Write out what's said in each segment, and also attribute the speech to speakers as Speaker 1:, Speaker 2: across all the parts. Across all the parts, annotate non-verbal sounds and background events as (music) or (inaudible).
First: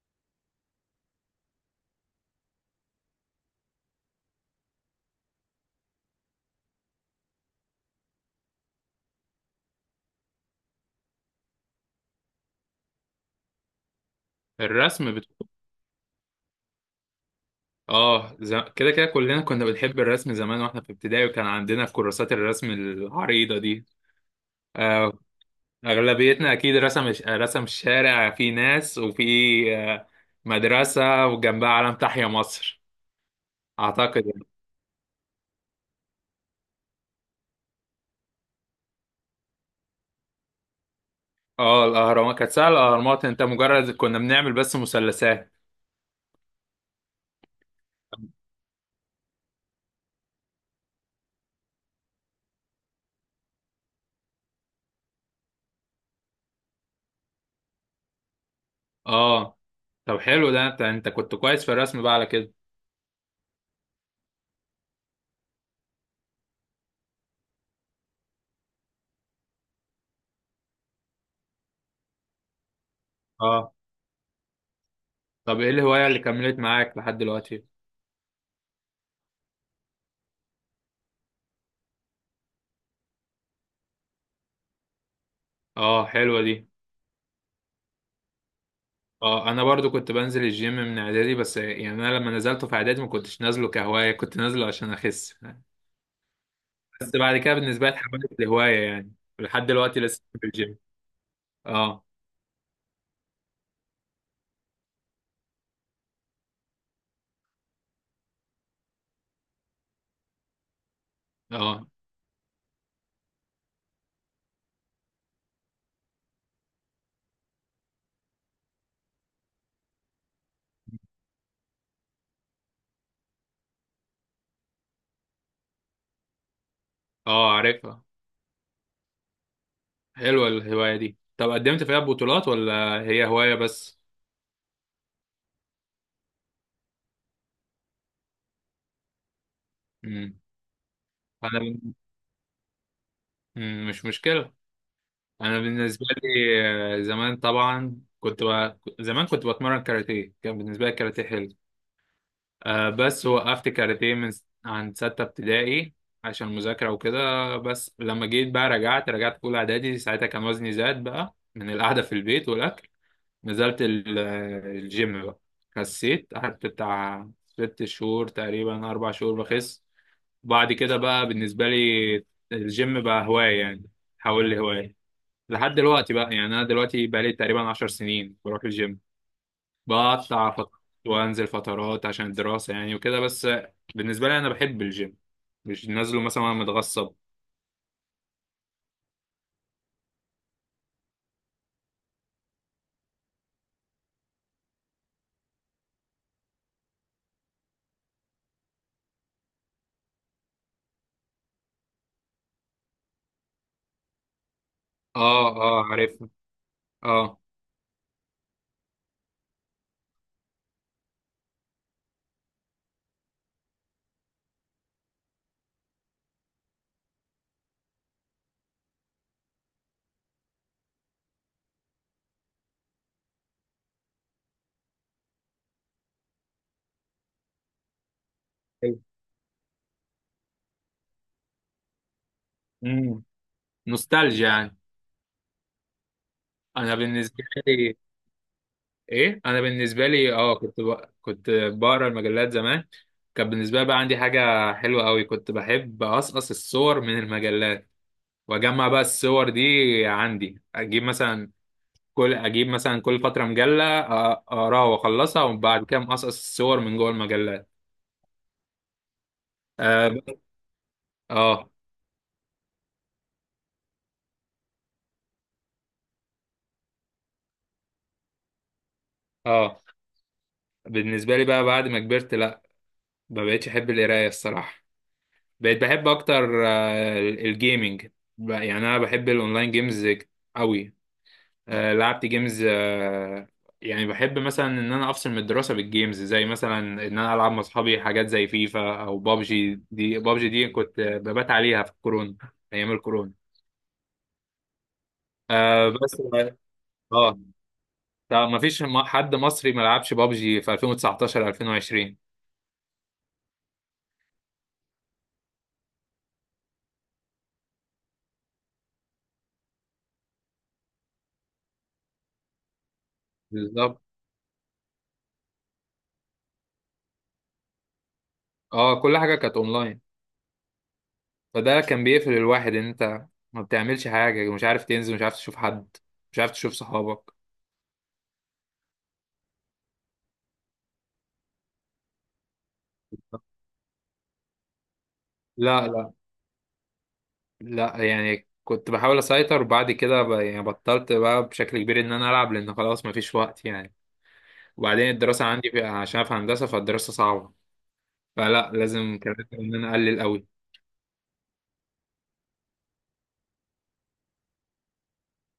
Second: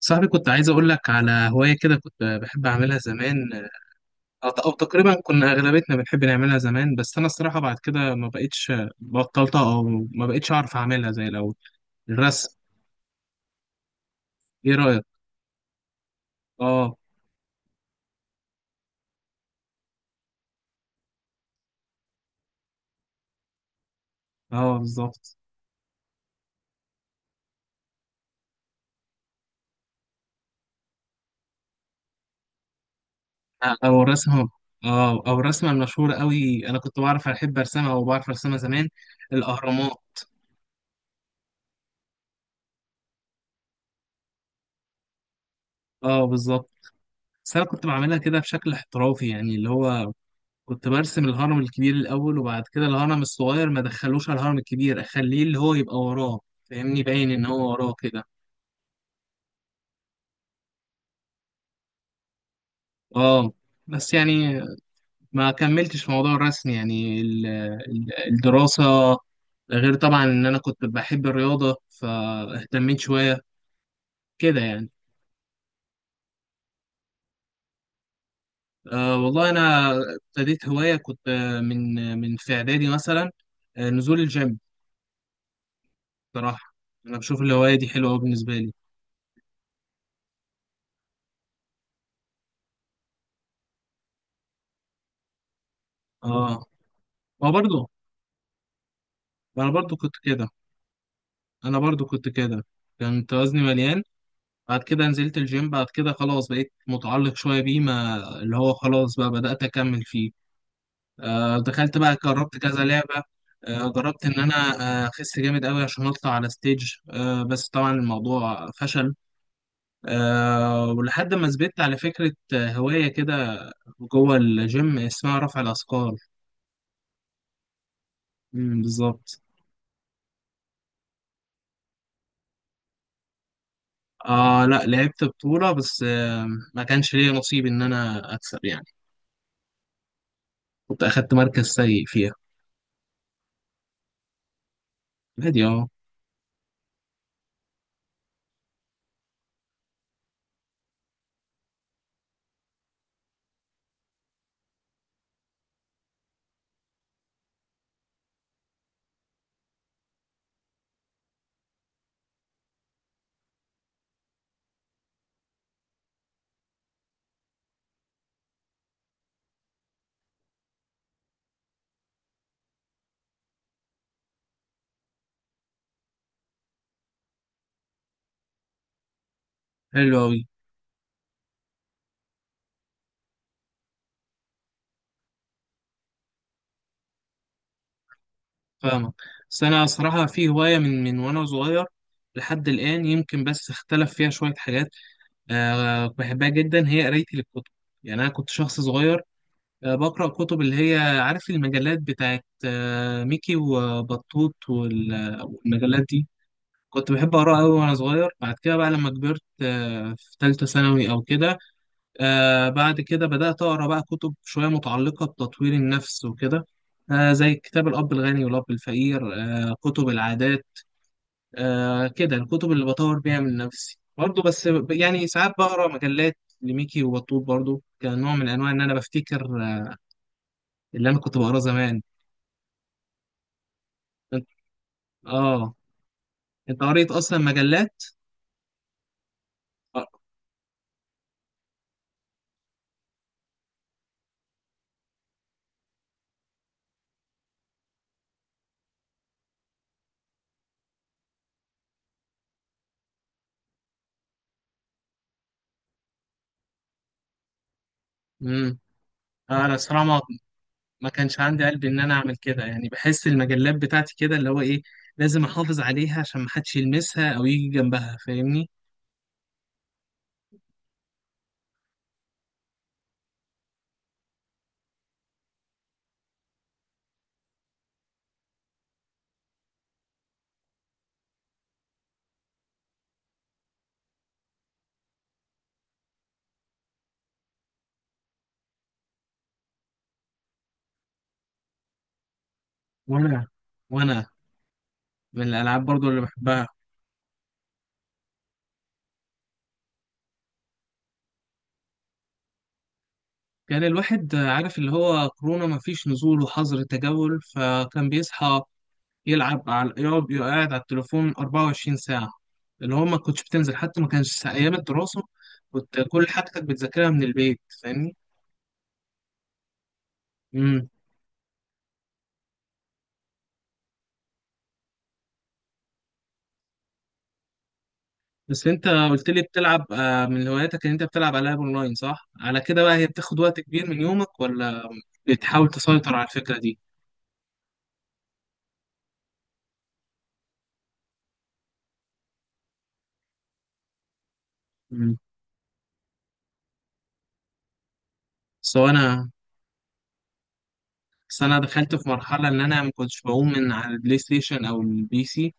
Speaker 1: صاحبي، كنت عايز اقول لك على هواية كده كنت بحب اعملها زمان. او تقريبا كنا اغلبيتنا بنحب نعملها زمان. بس انا الصراحة بعد كده ما بقتش، بطلتها، او ما بقتش اعرف اعملها زي الاول. الرسم. ايه رأيك؟
Speaker 2: الرسم بت...
Speaker 1: اه.
Speaker 2: كده كده كلنا كنا بنحب الرسم زمان واحنا في ابتدائي، وكان عندنا كراسات الرسم العريضة دي.
Speaker 1: اه،
Speaker 2: آه،
Speaker 1: بالظبط.
Speaker 2: اغلبيتنا اكيد رسم الشارع، في ناس وفي آه مدرسة وجنبها علم تحيا مصر،
Speaker 1: او
Speaker 2: اعتقد يعني.
Speaker 1: الرسمة. اه، او الرسمة المشهورة قوي، انا كنت بعرف ارسمها زمان. الاهرامات.
Speaker 2: اه، الاهرامات كانت سهلة. الاهرامات انت مجرد كنا بنعمل بس مثلثات.
Speaker 1: اه، بالظبط. بس انا كنت بعملها كده بشكل احترافي، يعني اللي هو كنت برسم الهرم الكبير الأول، وبعد كده الهرم الصغير ما دخلوش على الهرم الكبير، أخليه اللي هو يبقى وراه، فاهمني؟ باين إن هو وراه كده.
Speaker 2: اه، طب حلو ده، انت كنت كويس في الرسم بقى على كده.
Speaker 1: اه، بس يعني ما كملتش في موضوع الرسم، يعني الدراسة. ده غير طبعا إن أنا كنت بحب الرياضة، فاهتميت شوية
Speaker 2: اه،
Speaker 1: كده يعني.
Speaker 2: طب ايه الهواية اللي كملت معاك لحد دلوقتي؟
Speaker 1: أه، والله أنا ابتديت هواية كنت، من في إعدادي مثلا، نزول الجيم.
Speaker 2: اه، حلوة دي.
Speaker 1: بصراحة أنا بشوف الهواية دي حلوة أوي بالنسبة لي.
Speaker 2: اه، انا برضو كنت بنزل الجيم من اعدادي، بس يعني انا لما نزلته في اعدادي ما كنتش نازله كهوايه، كنت نازله عشان اخس.
Speaker 1: اه،
Speaker 2: بس بعد
Speaker 1: ما
Speaker 2: كده
Speaker 1: برضه
Speaker 2: بالنسبه لي اتحولت لهوايه يعني، لحد
Speaker 1: أنا برضه
Speaker 2: دلوقتي
Speaker 1: كنت
Speaker 2: لسه في
Speaker 1: كده.
Speaker 2: الجيم.
Speaker 1: انا
Speaker 2: اه
Speaker 1: برضو كنت كده كنت وزني مليان، بعد كده نزلت الجيم، بعد كده خلاص بقيت متعلق شوية بيه، ما اللي هو خلاص بقى بدأت أكمل فيه.
Speaker 2: اه،
Speaker 1: دخلت بقى، جربت كذا لعبة. جربت إن أنا، أخس جامد أوي عشان أطلع على ستيج، بس طبعا الموضوع فشل. ولحد ما ثبت على فكرة، هواية كده جوه الجيم اسمها رفع الأثقال.
Speaker 2: اه عارفها.
Speaker 1: مم، بالظبط.
Speaker 2: حلوه الهوايه دي، طب قدمت فيها بطولات ولا هي هوايه بس؟
Speaker 1: لا، لعبت بطولة بس، ما كانش ليا نصيب إن أنا أكسب يعني.
Speaker 2: امم،
Speaker 1: كنت أخدت
Speaker 2: انا
Speaker 1: مركز
Speaker 2: بن-
Speaker 1: سيء فيها.
Speaker 2: مم. مش مشكله. انا
Speaker 1: عادي، أه.
Speaker 2: بالنسبه لي زمان طبعا زمان كنت بتمرن كاراتيه، كان بالنسبه لي الكاراتيه حلو. آه بس وقفت كاراتيه عند ستة ابتدائي، عشان مذاكرة وكده. بس لما جيت بقى رجعت في أولى إعدادي، ساعتها كان وزني زاد بقى من القعدة في البيت والأكل. نزلت ال- الجيم بقى، خسيت، قعدت بتاع 6 شهور تقريبا، 4 شهور بخس. بعد كده بقى بالنسبة لي الجيم بقى هواية يعني، حول لي هواية. لحد دلوقتي بقى يعني، أنا دلوقتي بقى لي تقريبا 10 سنين بروح الجيم،
Speaker 1: حلو أوي.
Speaker 2: بقطع فترات وانزل فترات عشان الدراسة يعني وكده بس. بالنسبة لي انا بحب الجيم، مش نازله مثلا وانا متغصب.
Speaker 1: فاهمك. بس أنا صراحة في هواية من وأنا صغير لحد الآن، يمكن بس اختلف فيها شوية حاجات. أه، بحبها جدا، هي قرايتي للكتب. يعني أنا كنت شخص صغير، بقرأ كتب، اللي هي عارف، المجلات بتاعت، أه، ميكي وبطوط،
Speaker 2: اه، اه
Speaker 1: والمجلات
Speaker 2: عارف.
Speaker 1: دي. كنت بحب
Speaker 2: اه،
Speaker 1: أقرأ أوي وأنا صغير. بعد كده بقى لما كبرت، أه، في تالتة ثانوي أو كده، بعد كده بدأت أقرأ بقى كتب شوية متعلقة بتطوير النفس وكده، زي كتاب الأب الغني والأب الفقير، كتب العادات، كده الكتب اللي بطور بيها من نفسي برضه. بس يعني ساعات بقرأ مجلات لميكي وبطوط برضه، كنوع من أنواع إن أنا
Speaker 2: أيوة.
Speaker 1: بفتكر، آه، اللي أنا كنت بقراه زمان.
Speaker 2: امم،
Speaker 1: أنت-
Speaker 2: نوستالجيا يعني.
Speaker 1: آه، أنت
Speaker 2: انا
Speaker 1: قريت أصلا
Speaker 2: بالنسبة لي
Speaker 1: مجلات؟
Speaker 2: ايه، انا بالنسبة
Speaker 1: آه.
Speaker 2: لي اه كنت بقرا المجلات زمان. كان بالنسبة لي بقى عندي حاجة حلوة قوي، كنت بحب أقصقص الصور من المجلات وأجمع بقى الصور دي عندي. أجيب مثلا كل، اجيب مثلا كل فتره مجله، اقراها واخلصها، وبعد كده مقصقص الصور من جوه المجلات.
Speaker 1: مم. أنا الصراحة ما
Speaker 2: اه.
Speaker 1: ما كانش عندي
Speaker 2: اه.
Speaker 1: قلب ان انا اعمل كده، يعني بحس المجلات بتاعتي كده اللي هو ايه، لازم احافظ عليها عشان ما حدش يلمسها او يجي جنبها، فاهمني.
Speaker 2: آه. بالنسبه لي بقى بعد ما كبرت لا، ما بقتش احب القرايه الصراحه. بقيت بحب اكتر الجيمنج. يعني انا بحب الاونلاين جيمز قوي. لعبت جيمز، يعني بحب مثلا ان انا افصل من الدراسه بالجيمز، زي مثلا ان انا العب مع اصحابي حاجات زي فيفا او بابجي. دي بابجي دي كنت ببات عليها في الكورونا، ايام الكورونا.
Speaker 1: وانا وانا من الالعاب
Speaker 2: آه
Speaker 1: برضو
Speaker 2: بس.
Speaker 1: اللي بحبها.
Speaker 2: اه، طب ما فيش حد مصري ما لعبش بابجي في 2019 2020.
Speaker 1: كان الواحد عارف اللي هو كورونا ما فيش نزول وحظر تجول، فكان بيصحى يلعب، على يقعد على التليفون 24 ساعة. اللي هو ما كنتش بتنزل، حتى
Speaker 2: بالظبط.
Speaker 1: ما كانش ايام الدراسة، كنت كل حاجتك بتذاكرها من البيت، فاهمني.
Speaker 2: اه، كل حاجه كانت اونلاين.
Speaker 1: امم.
Speaker 2: فده كان بيقفل الواحد، ان انت ما بتعملش حاجه، مش عارف تنزل، مش عارف تشوف حد، مش عارف تشوف صحابك.
Speaker 1: بس انت قلت لي بتلعب، من هواياتك ان انت بتلعب العاب اونلاين، صح؟ على كده بقى، هي بتاخد وقت كبير من يومك، ولا بتحاول
Speaker 2: لا لا
Speaker 1: تسيطر على الفكرة دي؟
Speaker 2: لا، يعني كنت بحاول اسيطر، وبعد كده يعني بطلت بقى بشكل كبير ان انا العب، لان خلاص ما فيش وقت يعني. وبعدين
Speaker 1: مم.
Speaker 2: الدراسه عندي عشان في هندسه، فالدراسه صعبه. فلا،
Speaker 1: سو انا
Speaker 2: لازم، كان لازم ان انا اقلل قوي.
Speaker 1: بس انا دخلت في مرحلة ان انا ما كنتش بقوم من على البلاي ستيشن او البي سي.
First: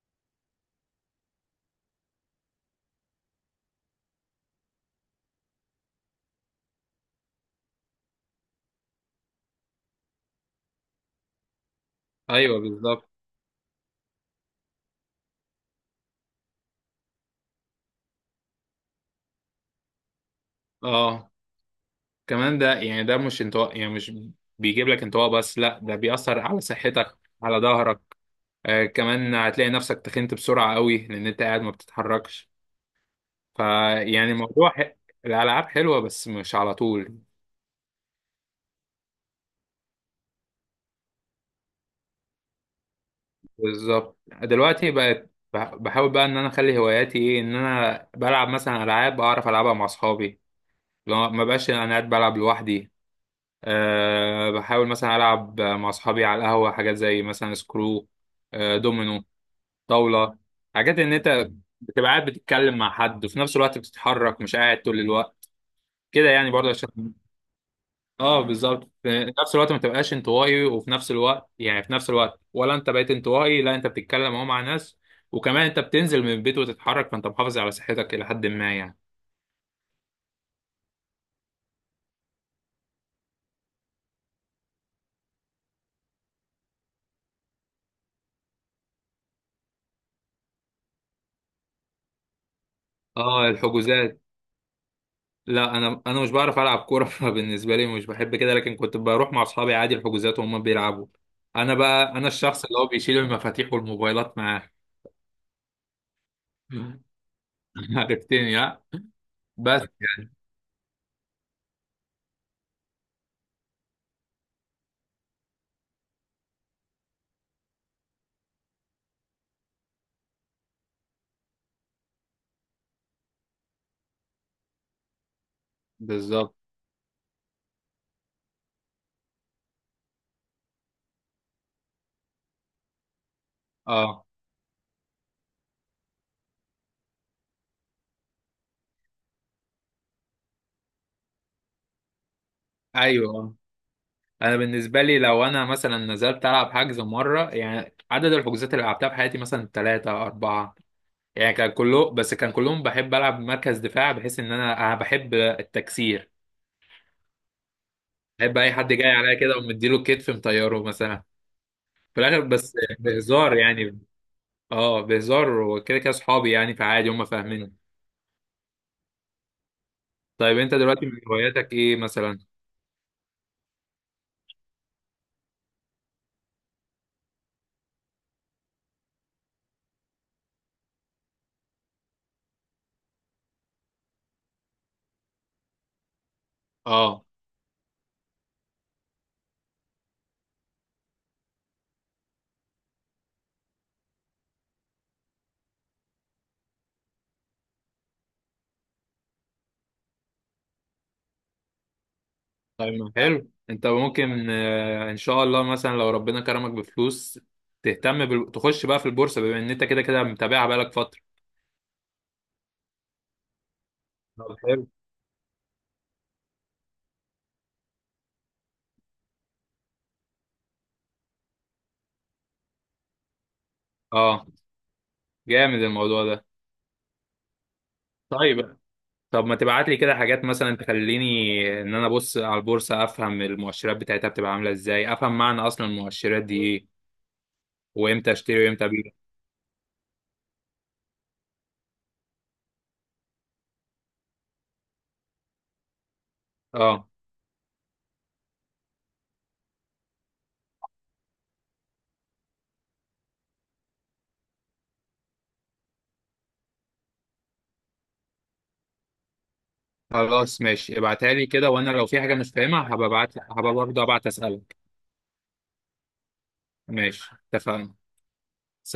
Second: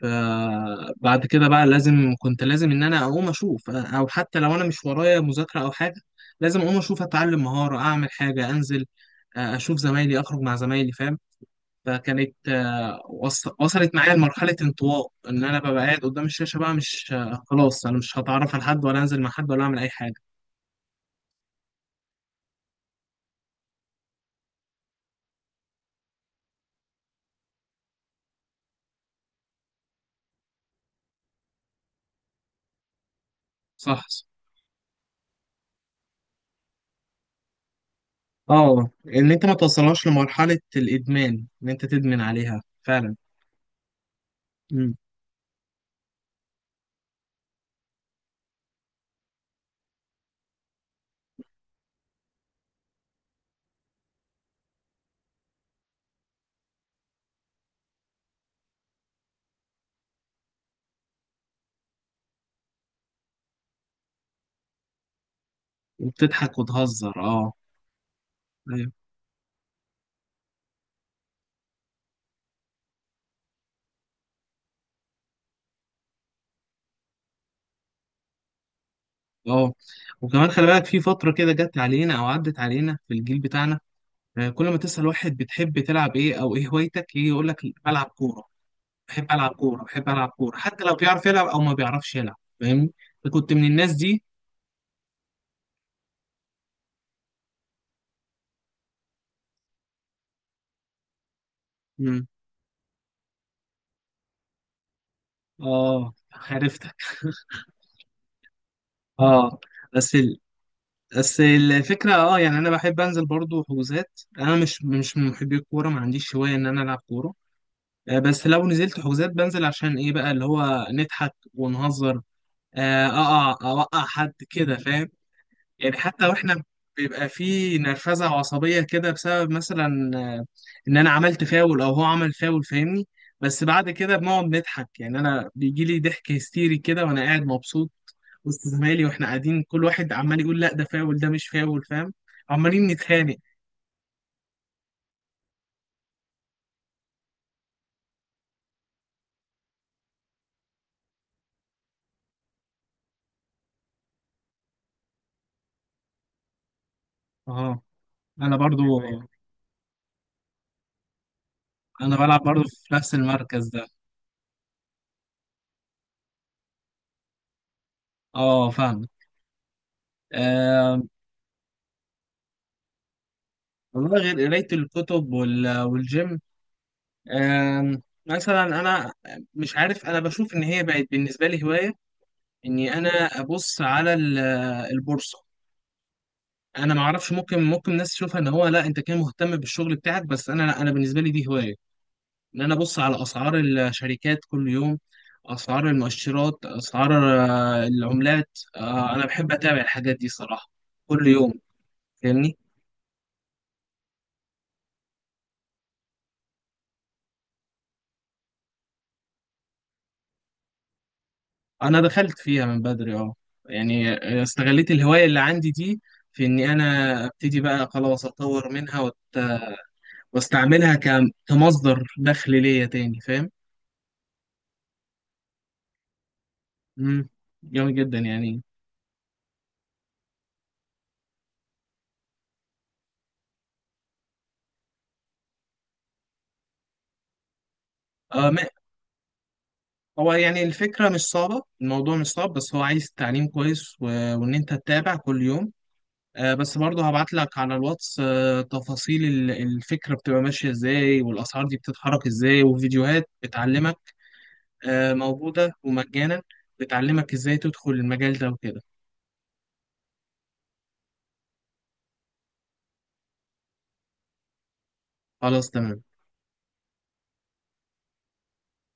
Speaker 1: فبعد كده بقى لازم، كنت لازم ان انا اقوم اشوف، او حتى لو انا مش ورايا مذاكرة او حاجة، لازم اقوم اشوف، اتعلم مهارة، اعمل حاجة، انزل، اشوف زمايلي، اخرج مع زمايلي، فاهم؟ فكانت،
Speaker 2: ايوه بالظبط.
Speaker 1: وصلت معايا لمرحلة انطواء، إن أنا ببقى قاعد قدام الشاشة بقى، مش، خلاص أنا مش هتعرف على حد، ولا أنزل مع حد، ولا أعمل أي حاجة.
Speaker 2: اه، كمان ده يعني ده مش انطواء، يعني مش بيجيب لك انطواء بس، لا ده بيأثر على صحتك، على ظهرك. آه، كمان هتلاقي نفسك تخنت بسرعة قوي لأن أنت قاعد ما بتتحركش.
Speaker 1: صح، صح.
Speaker 2: فيعني الموضوع ح... الألعاب حلوة بس مش على طول.
Speaker 1: اه، إن أنت ما توصلهاش لمرحلة الإدمان، إن أنت تدمن عليها فعلا.
Speaker 2: بالظبط، دلوقتي
Speaker 1: مم.
Speaker 2: بقت بحاول بقى إن أنا أخلي هواياتي إيه، إن أنا بلعب مثلا ألعاب أعرف ألعبها مع أصحابي، لو ما بقاش أنا قاعد بلعب لوحدي. أه، بحاول مثلا ألعب مع أصحابي على القهوة، حاجات زي مثلا سكرو، دومينو، طاولة. حاجات ان انت بتبقى قاعد بتتكلم مع حد وفي نفس الوقت بتتحرك، مش قاعد طول الوقت، كده يعني
Speaker 1: وبتضحك
Speaker 2: برضه عشان،
Speaker 1: وتهزر، اه.
Speaker 2: اه بالظبط،
Speaker 1: أيوه.
Speaker 2: في نفس الوقت ما تبقاش انطوائي، وفي نفس الوقت يعني في نفس الوقت، ولا انت بقيت انطوائي، لا انت بتتكلم اهو مع ناس، وكمان انت بتنزل من البيت وتتحرك، فانت محافظ على صحتك الى حد ما يعني.
Speaker 1: اه، وكمان خلي بالك، في فترة كده جت علينا أو عدت علينا في الجيل بتاعنا، كل ما تسأل واحد بتحب تلعب إيه أو إيه هوايتك، يجي يقول لك بلعب كورة. بحب العب كوره، بحب العب كوره، حتى لو بيعرف يلعب او ما بيعرفش يلعب، فاهمني.
Speaker 2: اه،
Speaker 1: كنت من الناس
Speaker 2: الحجوزات.
Speaker 1: دي.
Speaker 2: لا، انا مش بعرف العب كوره (laughs) فبالنسبه لي مش بحب كده، لكن كنت بروح مع اصحابي عادي الحجوزات وهم بيلعبوا. انا بقى،
Speaker 1: مم.
Speaker 2: انا الشخص اللي هو بيشيل المفاتيح والموبايلات معاه.
Speaker 1: اه، عرفتك.
Speaker 2: (laughs) (laughs) عرفتني ها.
Speaker 1: اه،
Speaker 2: بس.
Speaker 1: بس ال... بس الفكره، اه، يعني انا بحب انزل برضو حجوزات، انا مش من محبي الكوره، ما عنديش هوايه ان انا العب كوره. آه، بس لو نزلت حجوزات، بنزل عشان ايه بقى؟ اللي هو نضحك ونهزر، آه، اوقع حد كده، فاهم؟ يعني حتى
Speaker 2: بالظبط.
Speaker 1: واحنا بيبقى في نرفزه وعصبيه كده، بسبب مثلا، ان انا عملت فاول، او هو عمل فاول، فاهمني. بس بعد كده
Speaker 2: اه.
Speaker 1: بنقعد نضحك، يعني انا بيجي لي ضحك هستيري كده وانا قاعد مبسوط وسط زمايلي، واحنا قاعدين كل واحد عمال يقول لا ده فاول، ده مش فاول، فاهم؟ عمالين نتخانق.
Speaker 2: ايوه، انا بالنسبه لي لو انا مثلا نزلت العب حجز مره يعني، عدد الحجوزات اللي لعبتها في حياتي مثلا ثلاثه اربعه يعني، كان كله، بس كان كلهم بحب العب مركز دفاع، بحيث ان انا، انا بحب التكسير.
Speaker 1: اه، انا
Speaker 2: بحب اي
Speaker 1: برضو
Speaker 2: حد جاي عليا كده ومديله كتف مطيره مثلا.
Speaker 1: انا
Speaker 2: في الاخر
Speaker 1: بلعب برضو
Speaker 2: بس
Speaker 1: في نفس
Speaker 2: بهزار
Speaker 1: المركز ده.
Speaker 2: يعني. اه بهزار، وكده كده اصحابي يعني، فعادي هم فاهمين.
Speaker 1: اه، فاهم.
Speaker 2: طيب، انت
Speaker 1: آه،
Speaker 2: دلوقتي من هواياتك ايه مثلا؟
Speaker 1: والله غير قراية الكتب والجيم. مثلا انا مش عارف، انا بشوف ان هي بقت بالنسبه لي هوايه، اني انا ابص على البورصه. انا ما
Speaker 2: اه.
Speaker 1: اعرفش، ممكن ناس تشوفها ان هو لا انت كان مهتم بالشغل بتاعك، بس انا لا، انا بالنسبه لي دي هوايه، ان انا ابص على اسعار الشركات كل يوم، اسعار المؤشرات، اسعار، العملات. انا بحب اتابع الحاجات دي صراحه كل يوم، فاهمني.
Speaker 2: طيب ما حلو، انت ممكن ان شاء الله مثلا لو ربنا كرمك بفلوس، تخش بقى في البورصه، بما ان انت كده كده متابعها بقالك فتره.
Speaker 1: انا دخلت فيها من بدري، اه، يعني
Speaker 2: طب حلو.
Speaker 1: استغليت الهوايه اللي عندي دي، في اني انا ابتدي بقى خلاص اطور منها، واستعملها، كمصدر دخل ليا تاني، فاهم؟
Speaker 2: اه، جامد الموضوع ده.
Speaker 1: امم. جامد جدا يعني.
Speaker 2: طيب. طب ما تبعت لي كده حاجات مثلا تخليني ان انا ابص على البورصه، افهم المؤشرات بتاعتها بتبقى عامله ازاي، افهم معنى اصلا المؤشرات دي ايه، وامتى
Speaker 1: آه، ما
Speaker 2: اشتري وامتى ابيع.
Speaker 1: هو يعني الفكره مش صعبه، الموضوع مش صعب، بس هو عايز تعليم كويس، وان انت تتابع كل يوم. آه، بس
Speaker 2: اه،
Speaker 1: برضه هبعت لك على الواتس، آه، تفاصيل الفكره بتبقى ماشيه ازاي، والاسعار دي بتتحرك ازاي، وفيديوهات بتعلمك، موجودة ومجانا، بتعلمك ازاي تدخل المجال ده وكده.
Speaker 2: خلاص ماشي. ابعتها لي كده، وانا لو في حاجه مش فاهمها هبقى ابعت، هبقى برضه ابعت اسالك.
Speaker 1: خلاص، تمام.
Speaker 2: ماشي اتفقنا.